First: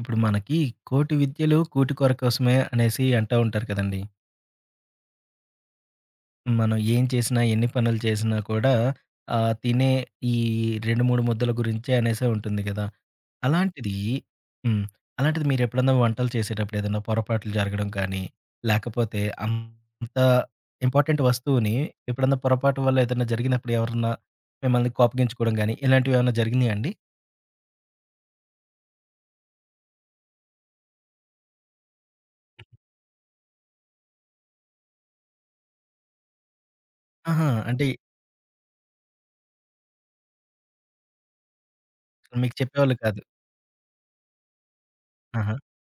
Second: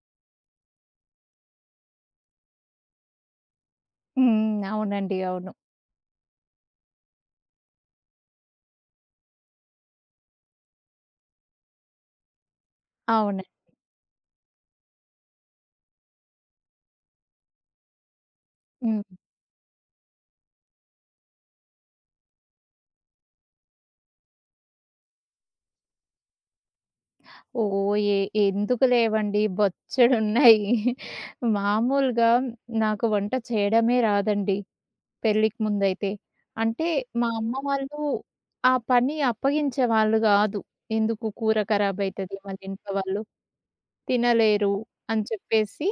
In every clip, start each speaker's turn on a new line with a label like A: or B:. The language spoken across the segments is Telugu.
A: ఇప్పుడు మనకి కోటి విద్యలు కూటి కొర కోసమే అనేసి అంటూ ఉంటారు కదండీ.
B: హ్మ్. అవునండి. అవును.
A: మనం ఏం చేసినా, ఎన్ని పనులు చేసినా కూడా తినే ఈ 2, 3 ముద్దల గురించే అనేసే ఉంటుంది గదా!
B: అవును.
A: అలాంటిది హ్మ్. అలాంటిది మీరెప్పుడన్నా వంటలు చేసేటప్పుడు ఏదన్నా పొరపాట్లు జరగడం కానీ,
B: హ్మ్.
A: లేకపోతే అంత ఇంపార్టెంట్ వస్తువుని ఎప్పుడన్నా పొరపాటు వల్ల ఏదన్నా జరిగినప్పుడు ఎవరన్నా మిమ్మల్ని కోపగించుకోవడం గానీ, ఇలాంటివేమన్నా జరిగినాయా అండి?
B: ఓహ్! ఎందుకు లేవండి, బొచ్చెడున్నాయి. మామూలుగా నాకు వంట చేయడమే రాదండి పెళ్ళికి ముందైతే. అంటే మా
A: ఆహా!
B: అమ్మ
A: అంటే
B: వాళ్ళు ఆ పని అప్పగించేవాళ్ళు గాదు. ఎందుకు కూర ఖరాబయితది,
A: మీకు
B: మళ్ళీ ఇంట్లో
A: చెప్పేవాళ్ళు కాదు.
B: వాళ్ళు తినలేరు అని
A: ఆహా!
B: చెప్పేసి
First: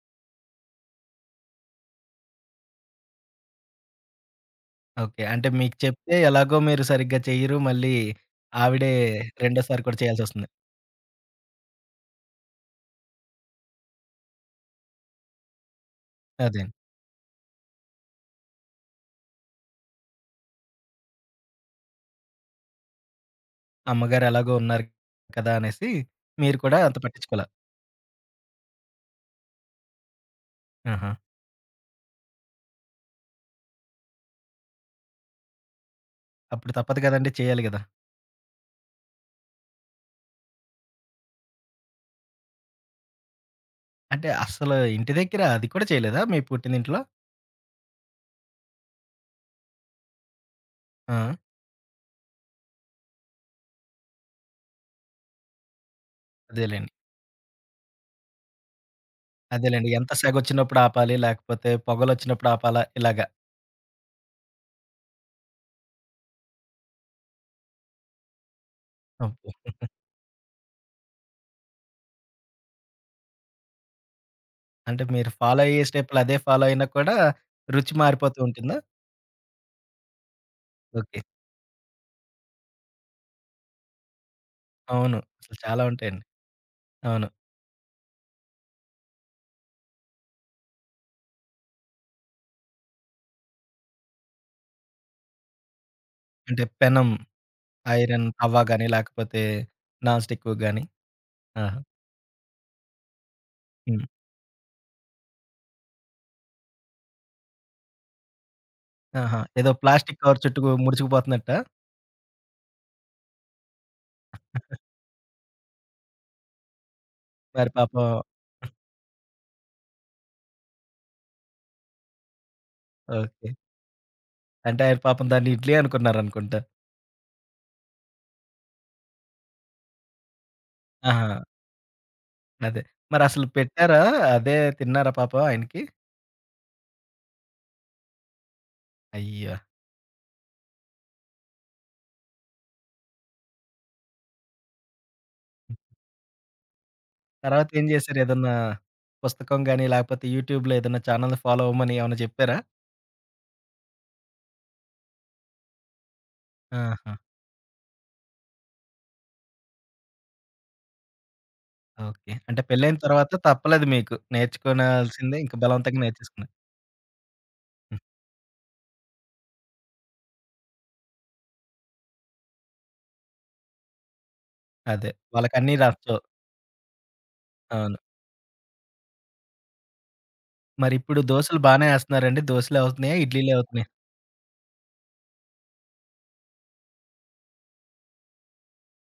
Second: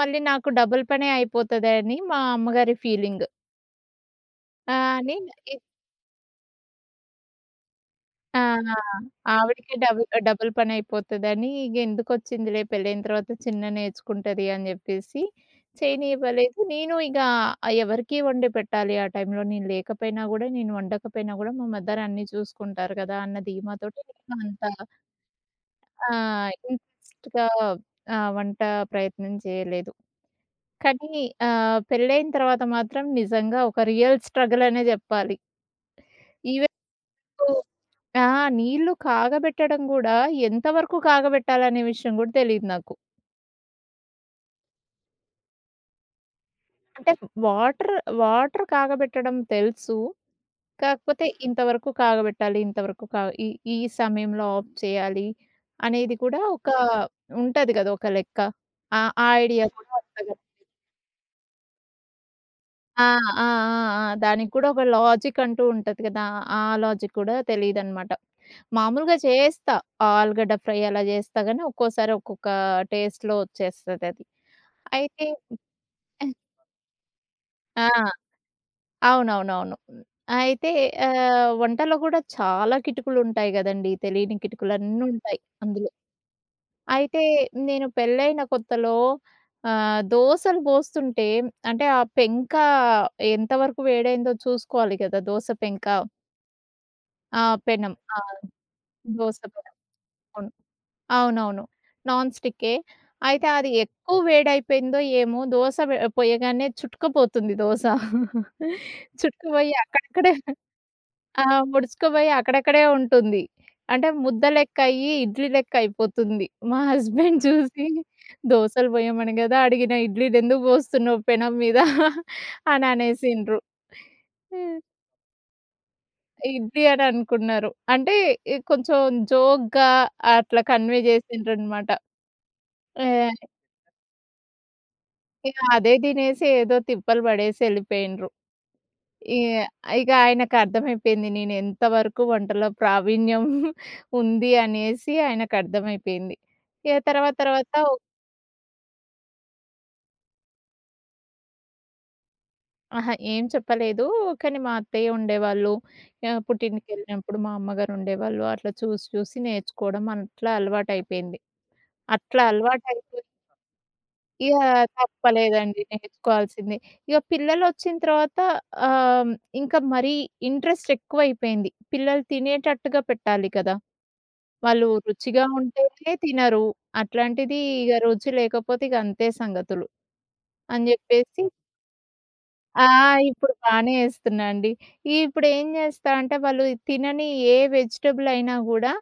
B: మళ్ళీ నాకు డబుల్ పనే అయిపోతదని మా అమ్మగారి ఫీలింగ్. ఆహ్, అని
A: ఓకే. అంటే మీకు చెప్తే ఎలాగో మీరు సరిగ్గా చెయ్యరు. మళ్ళీ
B: ఆ!
A: ఆవిడే
B: ఆవిడకి
A: రెండోసారి కూడా
B: డబుల్
A: చేయాల్సొస్తుంది.
B: డబుల్ పనయిపోతదని, ఇగ ఎందుకొచ్చిందిలే, పెళ్ళైన తర్వాత చిన్న నేర్చుకుంటది అని జెప్పేసి చేయనివ్వలేదు.
A: అదే.
B: నేను ఇగ ఎవరికీ వండి పెట్టాలి, ఆ టైంలో నేను లేకపోయినా గూడా, నేను వండకపోయినా గూడా మా మదర్ అన్నీ చూసుకుంటారు గదా అన్న ధీమాతోటి
A: అమ్మగారు
B: నేను
A: ఎలాగో
B: అంత
A: ఉన్నారు కదా! అనేసి మీరు కూడా అంత
B: ఇంట్రెస్ట్‌గా
A: పట్టించుకోలా.
B: వంట ప్రయత్నం చేయలేదు.
A: ఆహా!
B: కానీ పెళ్ళైన తర్వాత మాత్రం నిజంగా ఒక రియల్ స్ట్రగల్ అనే జెప్పాలి.
A: అప్పుడు
B: ఈవెన్
A: తప్పదు కదండీ!
B: మీకు
A: చేయాలి గదా!
B: ఆ! నీళ్ళు కాగబెట్టడం గూడా ఎంత వరకు కాగబెట్టాలనే విషయం గూడా తెలీదు నాకు.
A: అంటే అసలు ఇంటి దగ్గర అది కూడా చేయలేదా మీ పుట్టినింట్లో?
B: అంటే వాటర్ వాటర్ కాగబెట్టడం తెలుసు.
A: ఆ!
B: కాకపోతే ఇంతవరకు కాగబెట్టాలి, ఇంతవరకు ఈ ఈ సమయంలో ఆఫ్ చేయాలి అనేది కూడా ఒక,
A: అదేలెండి.
B: ఉంటది గదా ఒక లెక్క. ఆ ఆ ఐడియా
A: అదేలెండి.
B: కూడా
A: ఎంత
B: అంతగా
A: సెగొచ్చినప్పుడు ఆపాలి, లేకపోతే పొగలొచ్చినప్పుడు ఆపాలా
B: ఆ!
A: ఇలాగా.
B: ఆ! ఆ! ఆ! దానికి కూడా ఒక లాజిక్ అంటూ ఉంటది కదా! ఆ లాజిక్ కూడా తెలీదనమాట. మామూలుగా
A: ఓకే.
B: చేస్తా. ఆలుగడ్డ ఫ్రై అలా చేస్తా గానీ, ఒక్కోసారి ఒక్కొక్క టేస్ట్‌లో వచ్చేస్తదది.
A: అంటే
B: అయితే
A: మీరు ఫాలో అయ్యే స్టెప్పులు అదే ఫాలో అయినా కూడా
B: ఆ!
A: రుచి మారిపోతూ ఉంటుందా?
B: అవునవునవును. అయితే
A: ఓకే.
B: వంటలో కూడా చాలా కిటుకులుంటాయి గదండీ! తెలియని
A: అవును.
B: కిటుకులన్నుంటాయి
A: అసలు చాలా
B: అందులో.
A: ఉంటాయండి.
B: అయితే
A: అవును.
B: నేను పెళ్ళైన కొత్తలో దోసలు పోస్తుంటే, అంటే ఆ ఎంతవరకు వేడైందో చూసుకోవాలి గదా దోస పెంక.
A: అంటే పెనం.
B: ఆ! పెనం. ఆ!
A: ఐరన్ తవ్వ గాని,
B: దోస
A: లేకపోతే
B: పెనం.
A: నాన్ స్టిక్
B: అవును.
A: గాని.
B: అవునవును.
A: ఆహా!
B: నాన్ స్టిక్కే. అయితే అది
A: హ్మ్.
B: ఎక్కువ వేడైపోయిందో ఏమో, దోస పోయగానే చుట్టుకుపోతుంది దోస.
A: ఆహా! ఏదో
B: చుట్టుకుపోయి
A: ప్లాస్టిక్
B: అక్కడక్కడే,
A: కవర్ చుట్టూ
B: ఆ!
A: ముడుచుకుపోతున్నట్టా?
B: ముడుచుకుపోయి అక్కడక్కడే ఉంటుంది. అంటే ముద్ద లెక్క అయ్యి, ఇడ్లీ లెక్క అయిపోతుంది. మా హస్బెండ్
A: మరి
B: చూసి,
A: పాపం
B: "దోసలు పోయమని గదా అడిగిన, ఇడ్లీలెందుకు పోస్తున్నావు పెనం మీద" అని
A: ఓకే.
B: అనేసిండ్రు. హ్మ్.
A: అంటే ఆయన పాపం దాన్ని ఇడ్లీ అనుకున్నారనుకుంటా.
B: ఇడ్లీ అని అనుకున్నారు. అంటే కొంచెం జోక్‌గా అట్లా కన్వే
A: ఆహా!
B: చేసిండ్రనమాట.
A: అదే.
B: ఏ
A: మరసలు పెట్టారా? అదే తిన్నారా పాపం
B: ఇక
A: ఆయనకి?
B: అదే తినేసి ఏదో తిప్పలు పడేసి ఎళ్ళిపోయిండ్రు. ఇ
A: అయ్యో!
B: ఇక ఆయనకర్థమైపోయింది నేనెంత వరకు వంటలో ప్రావీణ్యం ఉంది అనేసి, ఆయనకర్థమైపోయింది. ఇక తర్వాత
A: తర్వాత
B: తర్వాత
A: ఏం చేశారు? ఏదన్నా పుస్తకం గాని, లేకపోతే యూట్యూబ్‌లో ఏదన్నా ఛానెల్ ఫాలో అవ్వమని ఏమన్నా చెప్పారా?
B: అహా! ఏం చెప్పలేదు. కానీ మా అత్తయ్య ఉండేవాళ్ళు.
A: ఆహా!
B: పుట్టింటికెళ్ళినప్పుడు మా అమ్మగారు ఉండేవాళ్ళు. అట్లా చూసి చూసి నేర్చుకోవడం అట్లా అలవాటయిపోయింది.
A: ఓకే.
B: అట్లా
A: అంటే పెళ్లయిన
B: అలవాటయిపోయి
A: తర్వాత తప్పలేదు మీకు.
B: ఇగ
A: నేర్చుకోనాల్సిందే. ఇంక
B: తప్పలేదండి,
A: బలవంతంగా నేర్చేసుకున్నారు.
B: నేర్చుకోవాల్సిందే. ఇగ పిల్లలొచ్చిన
A: హ్మ్.
B: తర్వాత ఆహ్, ఇంకా మరీ ఇంట్రెస్ట్ ఎక్కువైపోయింది. పిల్లలు తినేటట్టుగా పెట్టాలి కదా! వాళ్ళు
A: అదే.
B: రుచిగా
A: వాళ్ళకన్నీ
B: ఉంటేనే
A: రాదు.
B: తినరు. అట్లాంటిది ఇగ
A: అవును.
B: రుచి లేకపోతే ఇగ అంతే సంగతులు అని
A: మరిప్పుడు
B: జెప్పేసి.
A: దోసలు బానే ఏస్తన్నారండి? దోసలే
B: ఆ!
A: అవుతున్నాయా?
B: ఇప్పుడు
A: ఇడ్లీలే అవుతున్నాయా?
B: బానే ఏస్తున్నా అండి. ఇప్పుడేం జేస్తా అంటే, వాళ్ళు తినని ఏ వెజిటబుల్ అయినా గూడా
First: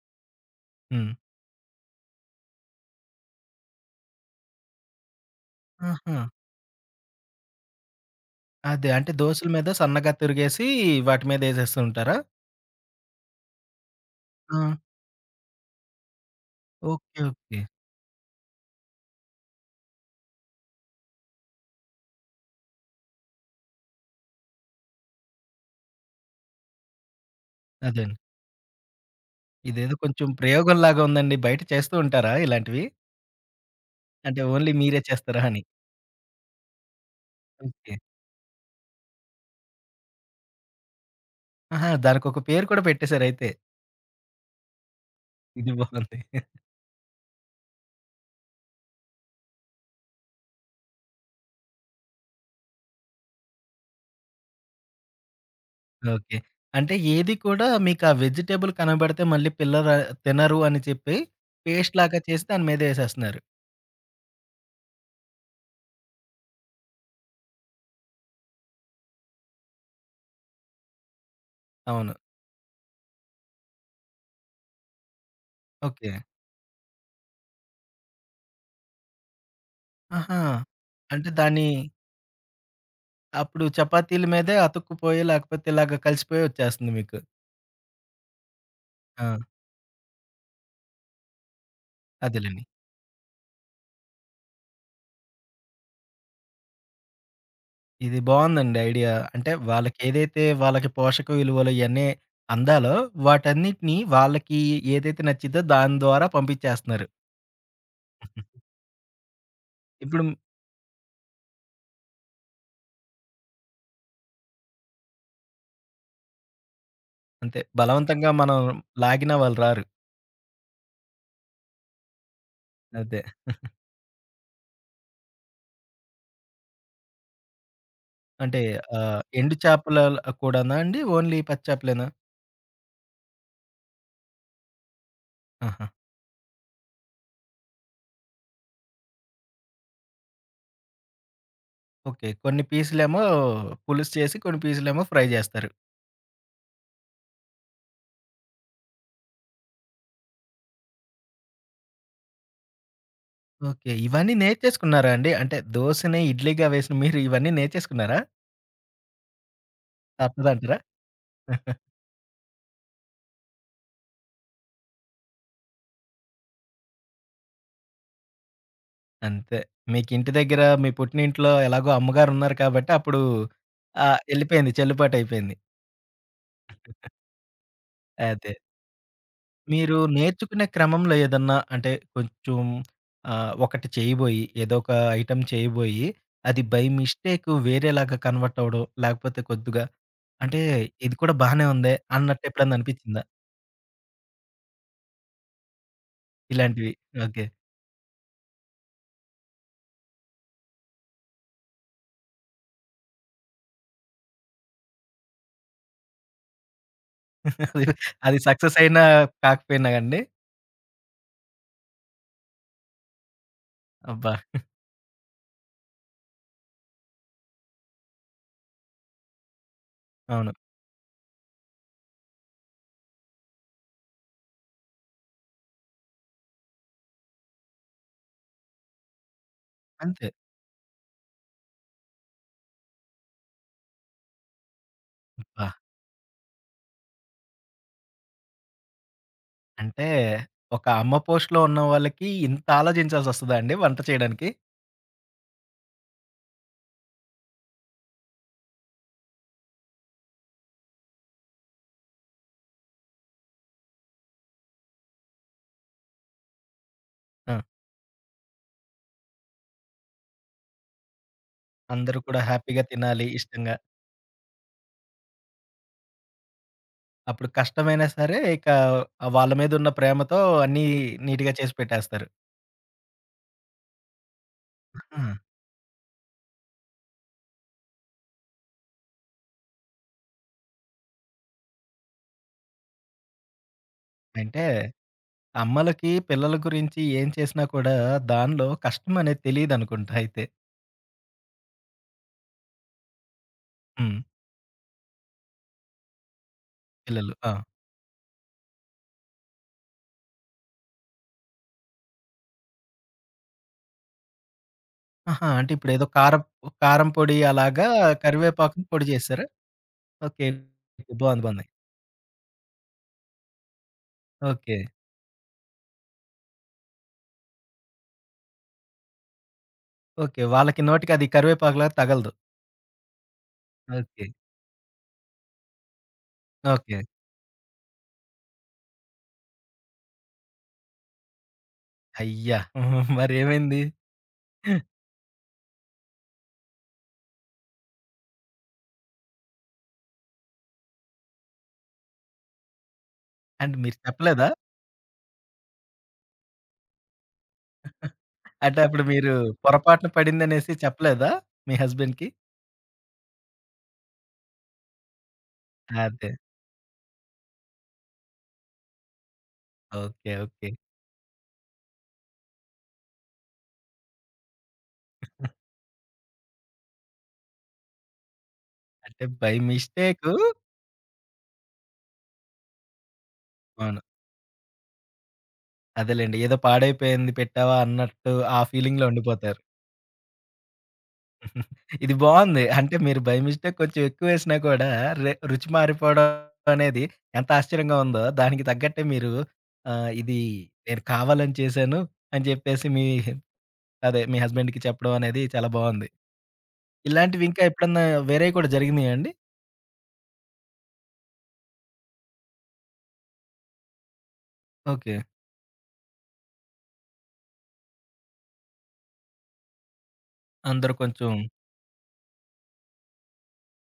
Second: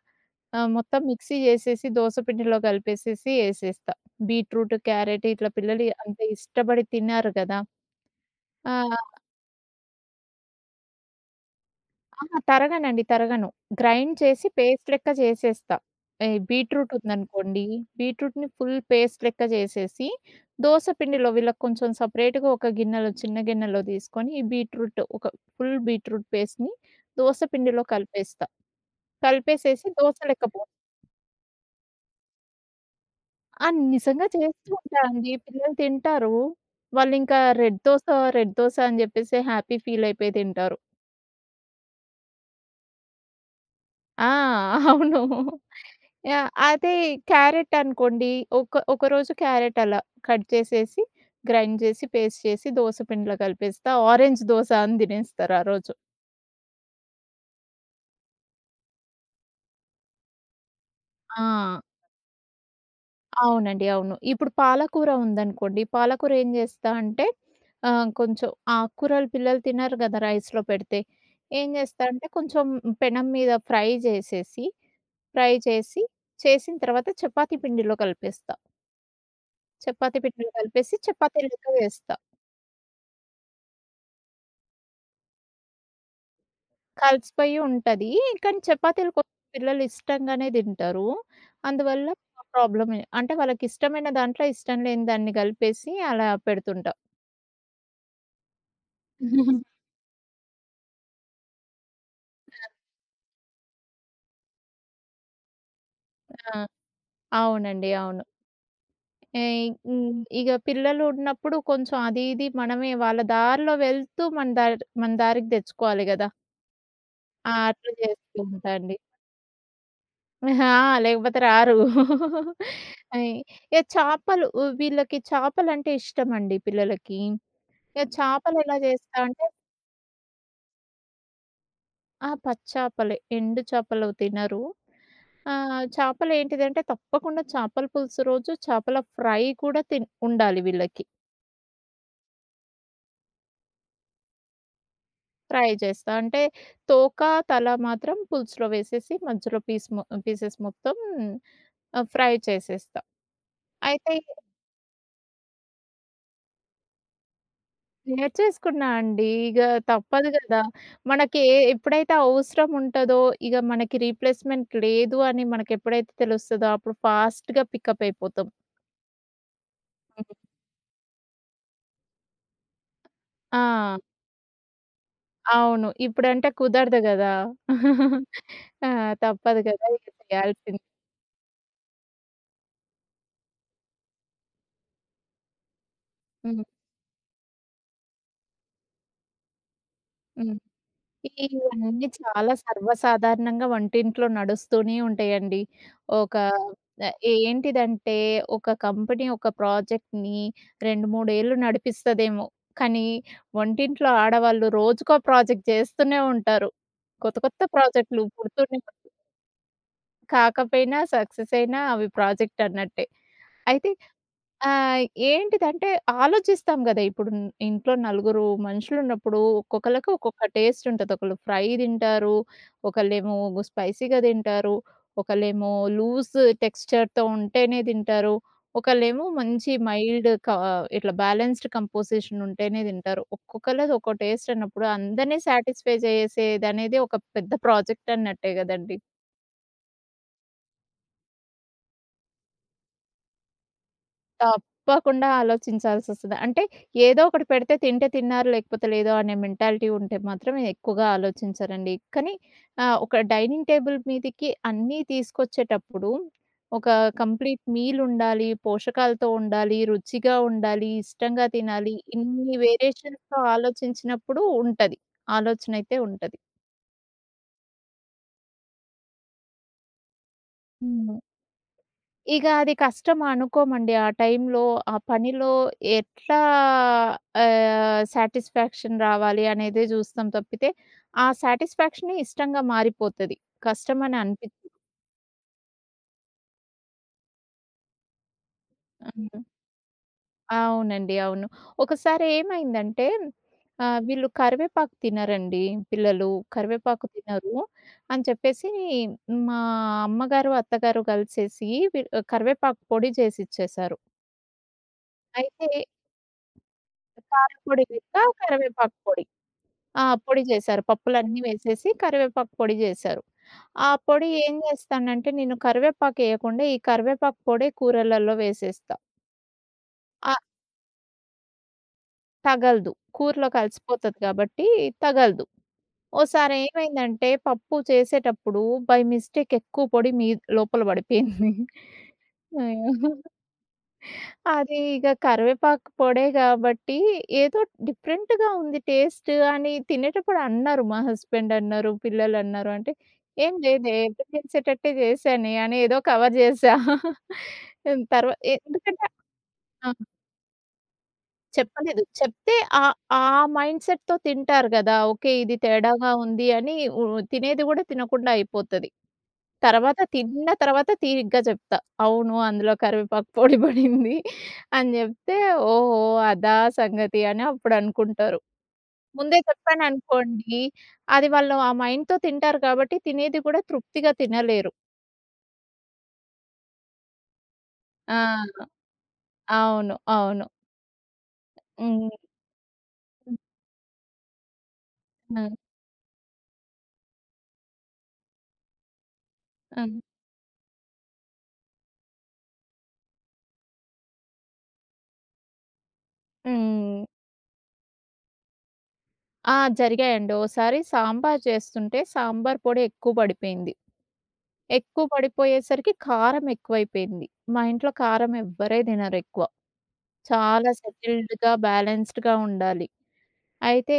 B: మొత్తం
A: హ్మ్.
B: మిక్సీ జేసేసి దోస పిండిలో కలిపేసేసి ఏసేస్తా. బీట్రూట్, క్యారెట్ ఇట్లా పిల్లలు
A: ఆహా!
B: అంత ఇష్టపడి తిన్నారు గదా! ఆ!
A: అదే. అంటే దోసల మీద సన్నగా తురిగేసి వాటి మీద ఏసేస్తూ ఉంటారా?
B: అహా! తరగనండి. తరగను. గ్రైండ్ చేసి
A: ఆ!
B: పేస్ట్ లెక్క చేసేస్తా. ఈ బీట్రూట్
A: ఓకే. ఓకే.
B: ఉందనుకోండి, బీట్రూట్‌ని ఫుల్ పేస్ట్ లెక్క చేసేసి, దోస పిండిలో వీళ్ళకి కొంచెం సెపరేట్‌గా ఒక గిన్నెలో, చిన్న గిన్నెలో తీసుకొని, ఈ బీట్రూట్ ఒక ఫుల్ బీట్రూట్ పేస్ట్‌ని దోస పిండిలో
A: అదేండి.
B: కలిపేస్తా. కలిపేసేసి
A: ఇదేదో
B: దోస
A: కొంచెం
B: లెక్క పోస్తా.
A: ప్రయోగంలాగా ఉందండి. బయట చేస్తూ ఉంటారా ఇలాంటివి?
B: ఆ! నిజంగా
A: అంటే
B: చేస్తూ
A: ఓన్లీ మీరే
B: ఉంటా అండి.
A: చేస్తారా అని?
B: పిల్లలు తింటారు. వాళ్ళింకా red
A: okay.
B: Dosa, red dosa అని చెప్పేసి హ్యాపీ ఫీల్ అయిపోయి తింటారు.
A: ఆహా! దానికొక పేరు కూడా పెట్టేసారయితే.
B: ఆ! అవును.
A: ఇది బావుంది.
B: యాహ్! అదే క్యారెట్ అనుకోండి. ఒక క్యారెట్ అలా కట్ చేసేసి, గ్రైండ్ చేసి, పేస్ట్ చేసి, దోస పిండిలో కలిపేస్తా. ఆరెంజ్ దోస అని తినేస్తారు ఆ రోజు.
A: ఓకే. అంటే ఏది కూడా మీకు ఆ వెజిటబుల్ కనబడితే మళ్ళీ పిల్లల తినరు అని చెప్పి
B: ఆ!
A: పేస్ట్‌లాగా చేసి దాని మీద ఏసేస్తున్నారు.
B: అవునండి. అవును. ఇప్పుడు పాలకూర ఉందనుకోండి. పాలకూర ఏం చేస్తా అంటే కొంచెం ఆకుకూరలు పిల్లలు తినరు కదా రైస్‌లో పెడితే. ఏం చేస్తా
A: అవును.
B: అంటే కొంచెం పెనం మీద ఫ్రై చేసేసి, ఫ్రై చేసి,
A: ఓకే.
B: చేసిన తర్వాత చపాతీ పిండిలో కలిపేస్తా. చపాతీ
A: ఆహా!
B: పిండిలో కలిపేసి
A: అంటే
B: చపాతీలు లెక్క
A: దాని
B: వేస్తా.
A: అప్పుడు చపాతీల మీదే అతుక్కుపోయి లేకపోతే ఇలాగ కలిసిపోయి వచ్చేస్తుంది మీకు.
B: కలిసిపోయి ఉంటది. కానీ చపాతీలు
A: ఆ!
B: కొంచెం పిల్లలు ఇష్టంగానే తింటారు. అందువల్ల
A: అదేలెండి.
B: ప్రాబ్లమే. అంటే వాళ్ళకిష్టమైన దాంట్లో ఇష్టం లేని దాన్ని కలిపేసి అలా పెడుతుంటా.
A: ఇది బావుందండి ఐడియా. అంటే వాళ్ళకేదైతే వాళ్ళకి పోషక విలువలు ఇయన్నీ అందాలో వాటన్నిటిని వాళ్ళకి ఏదైతే నచ్చిద్దో దాని ద్వారా
B: ఆ!
A: పంపించేస్తున్నారు.
B: అవునండి. అవును. ఏయ్ హ్మ్.
A: ఇప్పుడు
B: ఇగ పిల్లలు ఉన్నప్పుడు కొంచెం అది ఇది మనమే వాళ్ళ దారిలో వెళ్తూ మన దారికి తెచ్చుకోవాలి గదా! ఆ!
A: అంతే
B: అట్లా
A: బలవంతంగా
B: చేస్తూ
A: మనం
B: ఉంటా అండి.
A: లాగినా వాళ్ళు రారు.
B: ఆ! లేకపోతే రారు.
A: అదే.
B: అయి ఇక చేపలు, వీళ్ళకి చేపలంటే ఇష్టమండి పిల్లలకి. ఇక చేపలు
A: అంటే
B: ఎలా చేస్తా అంటే
A: ఎండు చేపల కూడానా అండి? ఓన్లీ పచ్చి చేపలేనా?
B: ఆ! పచ్చేపలే. ఎండు చేపలు తినరు.
A: ఆహా!
B: చేపలేంటిదంటే తప్పకుండా చేపల పులుసు రోజు, చేపల ఫ్రై కూడా ఉండాలి వీళ్ళకి.
A: ఓకే. కొన్ని పీసులేమో పులుసు చేసి కొన్ని పీసులేమో ఫ్రై
B: ఫ్రై
A: చేస్తారు.
B: చేస్తా. అంటే తోక, తల మాత్రం పులుసులో వేసేసి, మధ్యలో పీస్ మొ పీసెస్ మొత్తం ఫ్రై చేసేస్తా.
A: ఓకే.
B: అయితే
A: ఇవన్నీ నేర్చేసుకున్నారా అండి? అంటే దోసని, ఇడ్లీగా వేసిన మీరు ఇవన్నీ నేర్చేసుకున్నారా?
B: షేర్ చేసుకున్నా అండి. ఇగ తప్పదు గదా!
A: తప్పదంటారా?
B: మనకి ఎప్పుడైతే అవసరం ఉంటదో, ఇగ మనకి రీప్లేస్‌మెంట్ లేదు అని మనకెప్పుడైతే తెలుస్తదో, అప్పుడు ఫాస్ట్‌గా పికప్ అయిపోతాం.
A: అంతే. మీకింటి
B: హ్మ్.
A: దగ్గర మీ పుట్టినింట్లో ఎలాగో అమ్మగారున్నారు కాబట్టి అప్పుడు
B: ఆ!
A: ఎళ్ళిపోయింది. చెల్లుబాటయిపోయింది.
B: అవును. ఇప్పుడంటే కుదరదు గదా!
A: అదే.
B: ఆ! తప్పదు గదా
A: మీరు
B: ఇక
A: నేర్చుకునే
B: చేయాల్సింది.
A: క్రమంలో ఏదన్నా అంటే కొంచెం ఒకటి చేయబోయి ఏదో ఒక ఐటెమ్ చేయబోయి అది
B: హ్మ్.
A: బై మిస్టేక్ వేరేలాగా కన్వర్ట్ అవ్వడం, లేకపోతే కొద్దిగా
B: హ్మ్.
A: అంటే ఇది కూడా బానే ఉందే
B: ఇవన్నీ
A: అన్నట్టు
B: చాలా
A: ఎప్పుడన్నా అనిపిచ్చిందా?
B: సర్వసాధారణంగా వంటింట్లో నడుస్తూనే ఉంటాయండి. ఒక
A: ఇలాంటివి. ఓకే.
B: ఏంటిదంటే, ఒక కంపెనీ ఒక ప్రాజెక్ట్‌ని 2, 3 ఏళ్ళు నడిపిస్తదేమో. కానీ వంటింట్లో ఆడవాళ్ళు రోజుకో ప్రాజెక్ట్ చేస్తూనే ఉంటారు. కొత్త కొత్త
A: అది,
B: ప్రాజెక్ట్‌లు
A: అది సక్సెస్
B: పుడుతూనే
A: అయినా
B: ఉంటాయి.
A: కాకపోయినా అండి.
B: కాకపోయినా సక్సెస్ అయినా అవి ప్రాజెక్ట్ అన్నట్టే. అయితే
A: అబ్బా!
B: ఆ! ఏంటిదంటే ఆలోచిస్తాం గదా! ఇప్పుడు ఇంట్లో నలుగురు మనుషులున్నప్పుడు ఒక్కొక్కళ్ళకి ఒక్కొక్క
A: అవును.
B: టేస్ట్ ఉంటది. ఒకళ్ళు ఫ్రై తింటారు. ఒకళ్ళేమో స్పైసీగా తింటారు. ఒకళ్ళేమో లూజ్ టెక్స్చర్‌తో ఉంటేనే తింటారు. ఒకళ్ళేమో మంచి మైల్డ్
A: అంతే.
B: ఇట్లా బ్యాలెన్స్డ్ కంపోజిషన్ ఉంటేనే తింటారు. ఒక్కొక్కళ్ళది ఒక్కో టేస్ట్ అన్నప్పుడు అందరిని
A: అబ్బా!
B: సాటిస్ఫై చేసేదనేది ఒక పెద్ద ప్రాజెక్ట్ అన్నట్టే గదండీ!
A: అంటే ఒక అమ్మ పోస్ట్‌లో ఉన్న వాళ్ళకి ఇంత ఆలోచించాల్సొస్తదా అండి వంట చేయడానికి?
B: తప్పకుండా ఆలోచించాల్సొస్తది. అంటే ఏదో ఒకటి పెడితే తింటే తిన్నారు, లేకపోతే లేదు అనే మెంటాలిటీ ఉంటే మాత్రం ఎక్కువగా ఆలోచించరండి. కానీ ఒక డైనింగ్ టేబుల్ మీదకి అన్నీ తీసుకొచ్చేటప్పుడు ఒక
A: ఆ!
B: కంప్లీట్ మీల్ ఉండాలి, పోషకాలతో ఉండాలి, రుచిగా ఉండాలి, ఇష్టంగా తినాలి.
A: అందరూ కూడా
B: ఇన్ని
A: హ్యాపీగా తినాలి
B: వేరియేషన్స్‌తో
A: ఇష్టంగా.
B: ఆలోచించినప్పుడు ఉంటది. ఆలోచనైతే ఉంటది.
A: అప్పుడు కష్టమైనా సరే ఇక వాళ్ళ మీదున్న ప్రేమతో అన్నీ
B: హ్మ్.
A: నీట్‌గా చేసి పెట్టేస్తారు.
B: ఇక అది కష్టం అనుకోమండి. ఆ టైంలో, ఆ
A: ఆహా!
B: పనిలో ఎట్లా సాటిస్ఫాక్షన్ రావాలి అనేదే చూస్తాం తప్పితే, ఆ సాటిస్ఫాక్షనే ఇష్టంగా మారిపోతది. కష్టమని
A: అంటే
B: అనిపించదు.
A: అమ్మలకి పిల్లల గురించి ఏం చేసినా కూడా దానిలో కష్టం
B: హ్మ్.
A: అనేది తెలీదనుకుంటా అయితే.
B: అవునండి. అవును. ఒకసారి ఏమైందంటే
A: హ్మ్.
B: వీళ్ళు కరివేపాకు తినరండి పిల్లలు. కరివేపాకు
A: పిల్లలు. ఆ!
B: తినరు అని చెప్పేసి మా అమ్మగారు, అత్తగారు కలిసేసి వి కరివేపాకు పొడి చేసిచ్చేశారు.
A: ఆహా!
B: అయితే
A: అంటే ఇప్పుడేదో కారం కారం పొడి
B: కారపొడి
A: అలాగా
B: లెక్క,
A: కరివేపాకుని
B: కరివేపాకు
A: పొడి
B: పొడి.
A: చేసారా?
B: ఆ! పొడి
A: ఓకే.
B: చేశారు. పప్పులన్నీ
A: బావుంది. బావుంది.
B: వేసేసి కరివేపాకు పొడి చేశారు. ఆ పొడి ఏం
A: ఓకే.
B: చేస్తానంటే, నేను కరివేపాకేయకుండా ఈ కరివేపాకు పొడే కూరలలో వేసేస్తా. ఆ!
A: ఓకే. వాళ్ళకి నోటికి అది కరివేపాకులాగా తగలదు.
B: తగలదు. కూరలో కలిసిపోతది
A: ఓకే.
B: కాబట్టి తగలదు. ఓసారి
A: ఓకే.
B: ఏమైందంటే పప్పు చేసేటప్పుడు బై మిస్టేక్ ఎక్కువ పొడి లోపల పడిపోయింది.
A: అయ్యా!
B: అయ్యో!
A: మరేమైంది?
B: అది ఇగ కరివేపాకు పొడే గాబట్టి, ఏదో డిఫరెంట్‌గా ఉంది టేస్ట్ అని తినేటప్పుడు అన్నారు. మా హస్బెండ్ అన్నారు, పిల్లలన్నారు. అంటే, "ఏం
A: అంటే
B: లేదే,
A: మీరు
B: ఎప్పుడు
A: చెప్పలేదా?
B: చేసేటట్టే చేశానే" అని ఏదో కవర్ చేశా.
A: అంటే అప్పుడు
B: ఎందుకంటే
A: మీరు
B: ఆ!
A: పొరపాటున పడిందనేసి చెప్పలేదా మీ
B: చెప్పలేదు.
A: హస్బెండ్‌కి?
B: చెప్తే ఆ మైండ్‌సెట్‌తో తింటారు గదా! ఓకే. ఇది తేడాగా
A: అదే.
B: ఉంది అని ఉ తినేది గూడా తినకుండా అయిపోతది. తర్వాత
A: ఓకే.
B: తిన్న
A: ఓకే.
B: తర్వాత తీరిగ్గా చెప్తా. అవును. అందులో కరివేపాకు పొడి పడింది అని జెప్తే, ఓహో! అదా సంగతి అని అప్పుడనుకుంటారు.
A: అంటే
B: ముందే
A: బై మిస్టేకు
B: చెప్పాననుకోండి, అది వాళ్ళు ఆ మైండ్‌తో తింటారు కాబట్టి, తినేది కూడా
A: అవును.
B: తృప్తిగా తినలేరు.
A: అదేలెండి. ఏదో పాడైపోయింది పెట్టావా
B: ఆ!
A: అన్నట్టు ఆ ఫీలింగ్‌లో ఉండిపోతారు.
B: అవును. అవును. హ్మ్.
A: ఇది బావుంది. అంటే మీరు బై మిస్టేక్ కొంచెం ఎక్కువేసినా కూడా
B: హ్మ్.
A: రుచి మారిపోవడం అనేది ఎంత ఆశ్చర్యంగా ఉందో దానికి తగ్గట్టే మీరు
B: హ్మ్.
A: ఇది నేను కావాలని చేశాను అని చెప్పేసి మీ అదే మీ హస్బెండ్‌కి చెప్పడం అనేది చాలా బావుంది.
B: హ్మ్.
A: ఇలాంటివి ఇంకా ఎప్పుడన్నా వేరేవి కూడా జరిగినాయా అండి?
B: ఆ! జరిగాయండి. ఓసారి సాంబార్ చేస్తుంటే, సాంబార్ పొడి ఎక్కువ పడిపోయింది. ఎక్కువ
A: ఓకే.
B: పడిపోయేసరికి కారం ఎక్కువైపోయింది. మా ఇంట్లో కారం ఎవ్వరే తినరెక్కువ. చాలా
A: అందరూ కొంచెం
B: సెటిల్డ్‌గా, బ్యాలెన్స్‌డ్‌గా ఉండాలి. అయితే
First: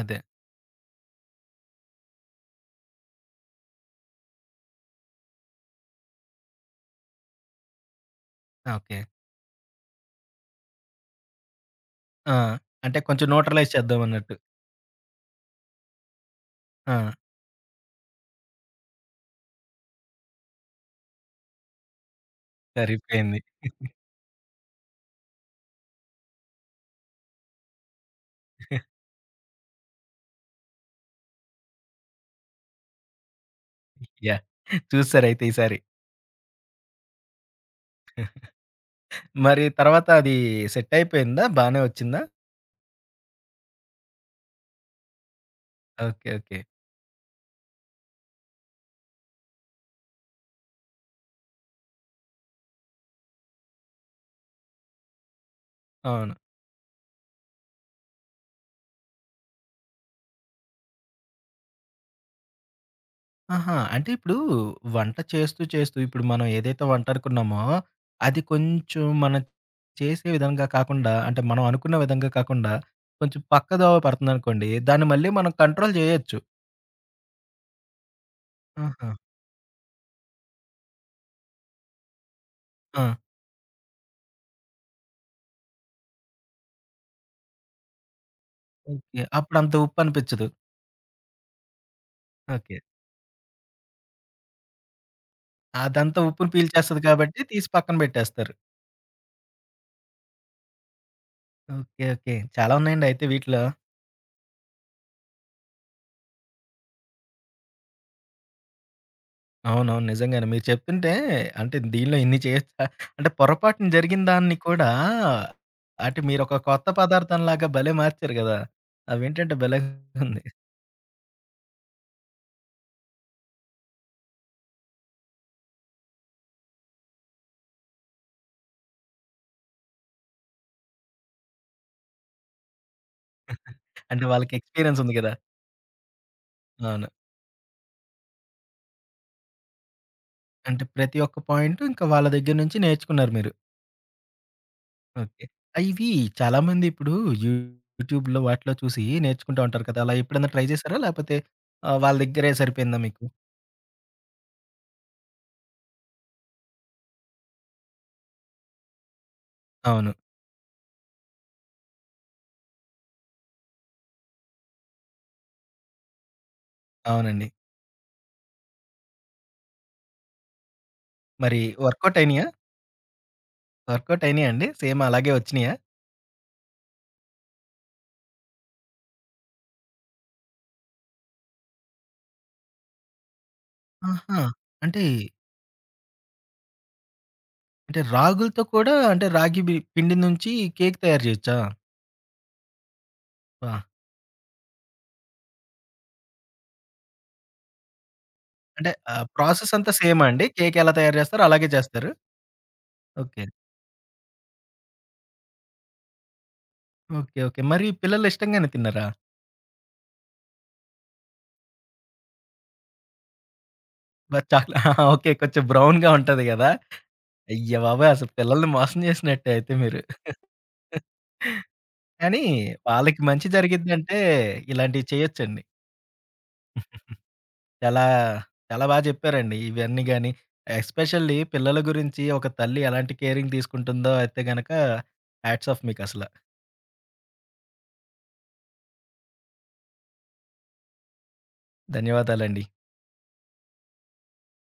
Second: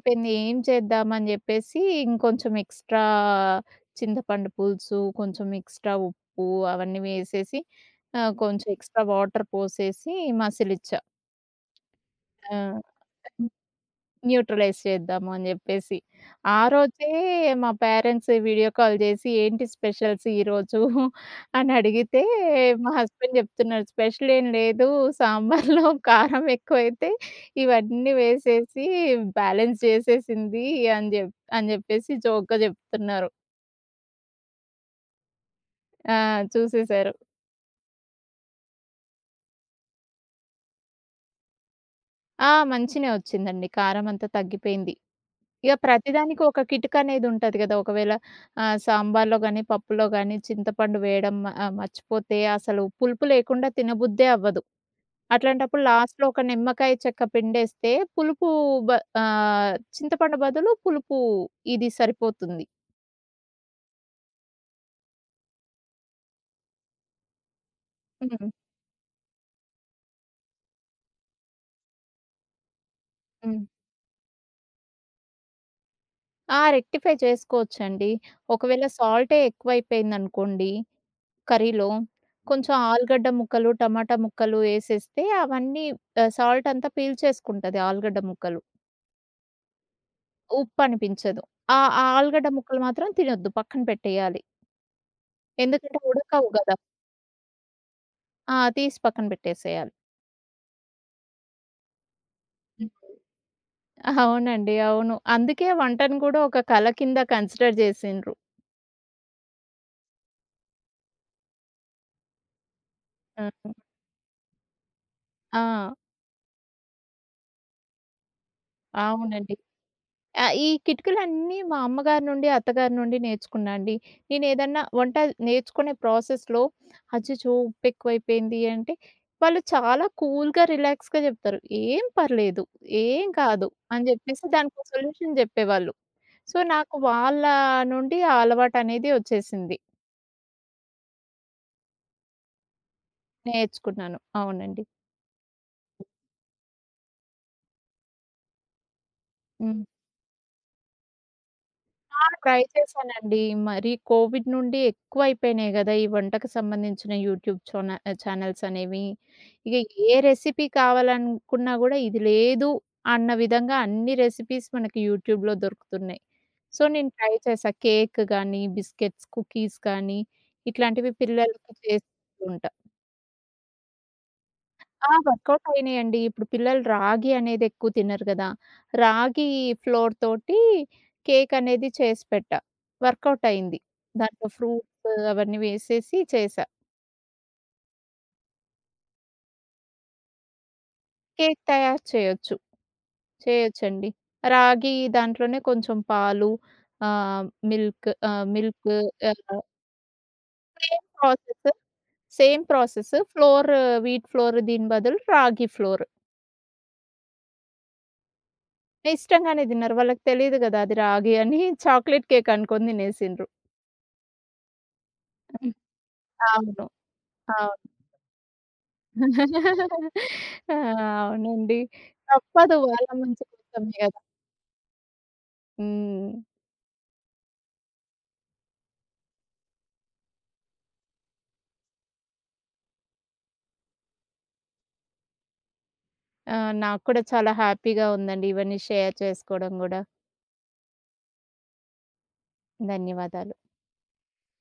A: అదే.
B: ఏం చేద్దామని జెప్పేసి ఇంకొంచెం ఎక్స్‌ట్రా చింతపండు పులుసు, కొంచెం ఎక్స్‌ట్రా ఉప్పు అవన్నీ వేసేసి కొంచెం
A: ఓకే.
B: ఎక్స్‌ట్రా వాటర్ పోసేసి మసిలిచ్చా.
A: ఆ!
B: ఆ!
A: అంటే కొంచెం న్యూట్రలైజ్ చేద్దాం అన్నట్టు.
B: న్యూట్రలైజ్ చేద్దాము అని జెప్పేసి. ఆ రోజే
A: ఆ!
B: మా పేరెంట్స్ వీడియో కాల్ జేసి, "ఏంటి స్పెషల్స్ ఈరోజు?" అని అడిగితే, మా హస్బెండ్
A: సరిపోయింది.
B: జెప్తున్నారు, "స్పెషల్ ఏం లేదు. సాంబార్లో కారం ఎక్కువైతే ఇవన్నీ వేసేసి బ్యాలెన్స్ జేసేసింది" అని జెప్ అని జెప్పేసి జోక్‌గా జెప్తున్నారు.
A: యాహ్! చూసారయితే ఈసారి.
B: ఆ! చూసేసారు.
A: మరి తర్వాత అది సెట్ అయిపోయిందా? బానే వచ్చిందా?
B: ఆ! మంచినే వచ్చిందండి. కారం అంతా తగ్గిపోయింది. ఇక
A: ఓకే.
B: ప్రతిదానికి
A: ఓకే.
B: ఒక కిటుక్ అనేది ఉంటది గదా! ఒకవేళ సాంబార్‌లో గానీ, పప్పులో గానీ చింతపండు వేయడం మర్చిపోతే అసలు పులుపు లేకుండా తినబుద్దే అవ్వదు. అట్లాంటప్పుడు లాస్ట్‌లో
A: అవును.
B: ఒక నిమ్మకాయ చెక్క పిండేస్తే పులుపు బ చింతపండు బదులు పులుపు ఇది సరిపోతుంది.
A: ఆహా! అంటే ఇప్పుడు వంట చేస్తూ, చేస్తూ ఇప్పుడు మనం ఏదైతే వంట అనుకున్నామో, అది
B: హ్మ్.
A: కొంచెం మనం చేసే విధంగా కాకుండా, అంటే మనం అనుకున్న విధంగా కాకుండా, కొంచెం
B: హ్మ్.
A: పక్కదోవ పడుతుందనుకోండి, దాన్ని మళ్ళీ మనం కంట్రోల్ జేయొచ్చు.
B: ఆ! రెక్టిఫై చేసుకోవచ్చండి. ఒకవేళ
A: ఆహా!
B: సాల్టే ఎక్కువైపోయిందనుకోండి కర్రీలో, కొంచెం
A: ఆ!
B: ఆలుగడ్డ ముక్కలు, టమాటా ముక్కలు యేసేస్తే అవన్నీ సాల్ట్ అంతా పీల్చేసుకుంటది ఆలుగడ్డ ముక్కలు.
A: ఓకే. అప్పుడంత ఉప్పు అనిపిచ్చదు.
B: ఉప్పనిపించదు. ఆ ఆ ఆలుగడ్డ
A: ఓకే.
B: ముక్కలు మాత్రం తినొద్దు. పక్కన పెట్టేయాలి. ఎందుకంటే
A: అదంతా
B: ఉడకవు
A: ఉప్పుని
B: గదా!
A: పీల్చేస్తది కాబట్టి తీసి పక్కన బెట్టేస్తారు.
B: ఆ! తీసి పక్కన పెట్టేసేయాలి.
A: ఓకే. ఓకే. చాలా
B: హ్మ్.
A: ఉన్నాయండి అయితే వీటిలో.
B: అవునండి. అవును. అందుకే వంటను కూడా ఒక కళ కింద కన్సిడర్ జేసిండ్రు.
A: అవునవును. నిజంగానే. మీరు చెప్తుంటే అంటే దీనిలో ఇన్ని చేయొచ్చా? అంటే
B: ఆ!
A: పొరపాటున జరిగిన దాన్ని కూడా
B: ఆ!
A: అంటే మీరొక కొత్త పదార్థంలాగా భలే మార్చారు గదా!
B: అవునండి.
A: అవేంటంటే భలే ఉంది.
B: ఆ! ఈ కిటికీలన్నీ మా అమ్మగారి నుండి, అత్తగారి నుండి నేర్చుకున్నా అండి. నేనేదన్నా వంట నేర్చుకునే ప్రాసెస్‌లో అచ్చచ్చో ఉప్పెక్కువైపోయింది అంటే, వాళ్ళు చాలా కూల్‌గా, రిలాక్స్‌గా జెప్తారు. "ఏం పర్లేదు, ఏం కాదు" అని
A: అంటే
B: జెప్పేసి
A: వాళ్ళకి
B: దానికో
A: ఎక్స్‌పీరియన్స్ ఉంది గదా!
B: సొల్యూషన్ జెప్పేవాళ్ళు. సో, నాకు
A: అవును.
B: వాళ్ళ నుండి ఆ అలవాటనేది ఒచ్చేసింది.
A: అంటే ప్రతి ఒక్క పాయింటు ఇంకా వాళ్ళ దగ్గర నుంచి నేర్చుకున్నారు మీరు.
B: నేర్చుకున్నాను. అవునండి.
A: ఓకే. ఇవి చాలామంది ఇప్పుడు యూట్యూబ్‌లో వాటిలో చూసి నేర్చుకుంటా
B: హ్మ్.
A: ఉంటారు కదా! అలా ఎప్పుడైనా ట్రై చేశారా? లేకపోతే వాళ్ళ
B: ఆ!
A: దగ్గరే
B: ట్రై
A: సరిపోయిందా మీకు?
B: చేశానండి. మరి కోవిడ్ నుండి ఎక్కువైపోయినాయి గదా! ఈ వంటకు సంబంధించిన యూట్యూబ్ ఛానెల్స్ అనేవి. ఇక
A: అవును.
B: ఏ రెసిపీ కావాలనుకున్నా గూడా, ఇది లేదు అన్న విధంగా అన్ని రెసిపీస్ మనకి యూట్యూబ్‌లో దొరుకుతున్నాయి. సో, నేను ట్రై
A: అవునండి.
B: చేశా. కేక్ గానీ, బిస్కెట్స్, కుకీస్ కానీ ఇట్లాంటివి
A: మరి
B: పిల్లలకి
A: వర్కౌట్
B: చేస్తూ
A: అయినాయా?
B: ఉంటా.
A: వర్కౌట్ అయినాయా అండి? సేమ్
B: ఆ!
A: అలాగే
B: వర్కౌట్
A: వచ్చినాయా?
B: అయినాయండి. ఇప్పుడు పిల్లలు రాగి అనేది ఎక్కువ తినరు గదా! రాగి ఫ్లోర్ తోటి కేక్ అనేది చేసి పెట్టా. వర్కౌట్ అయింది.
A: ఆహా!
B: దాంట్లో
A: అంటే,
B: ఫ్రూట్స్ అవన్నీ వేసేసి చేశా.
A: అంటే రాగులతో కూడా అంటే రాగి బి పిండి నుంచి కేక్ తయారు చేయొచ్చా?
B: కేక్ తయారు చేయొచ్చు.
A: ఆ!
B: చేయొచ్చండి. రాగి దాంట్లోనే కొంచెం పాలు ఆహ్, మిల్క్
A: అంటే
B: ఆహ్,
A: ప్రాసెస్ అంతా సేమా అండి? కేక్ ఎలా
B: సేమ్
A: తయారు చేస్తారో అలాగే
B: ప్రాసెస్,
A: చేస్తారు?
B: Same process
A: okay.
B: Flour wheat flour దీని బదులు రాగి ఫ్లోర్.
A: ఓకే. ఓకే. మరి పిల్లలు ఇష్టంగానే తిన్నారా?
B: ఇష్టంగానే తిన్నారు. వాళ్ళకి తెలీదు గదా అది రాగి అని చాక్లేట్ కేక్ అనుకొని తినేసిండ్రు.
A: మరి చాలా ఓకే. కొంచెం బ్రౌన్‌గా ఉంటది గదా!
B: అవును. అవును.
A: అయ్య బాబోయ్! అసలు పిల్లల్ని మోసం చేసినట్టే అయితే మీరు.
B: ఆ! అవునండి.
A: కానీ
B: తప్పదు వాళ్ళ
A: వాళ్ళకి
B: మంచి
A: మంచి
B: కోసమే
A: జరిగిద్దంటే
B: గదా!
A: ఇలాంటివి చేయొచ్చండి.
B: హ్మ్.
A: చాలా, చాలా బా జెప్పారండి. ఇవన్నీ గాని, ఎస్పెషల్లీ పిల్లల గురించి ఒక తల్లి ఎలాంటి కేరింగ్ తీసుకుంటుందో అయితే గనక హ్యాట్స్ ఆఫ్ మీకసల.
B: ఆ! నాకు కూడా చాలా హ్యాపీగా ఉందండి ఇవన్నీ షేర్ చేసుకోవడం గూడా.
A: ధన్యవాదాలండి.
B: ధన్యవాదాలు.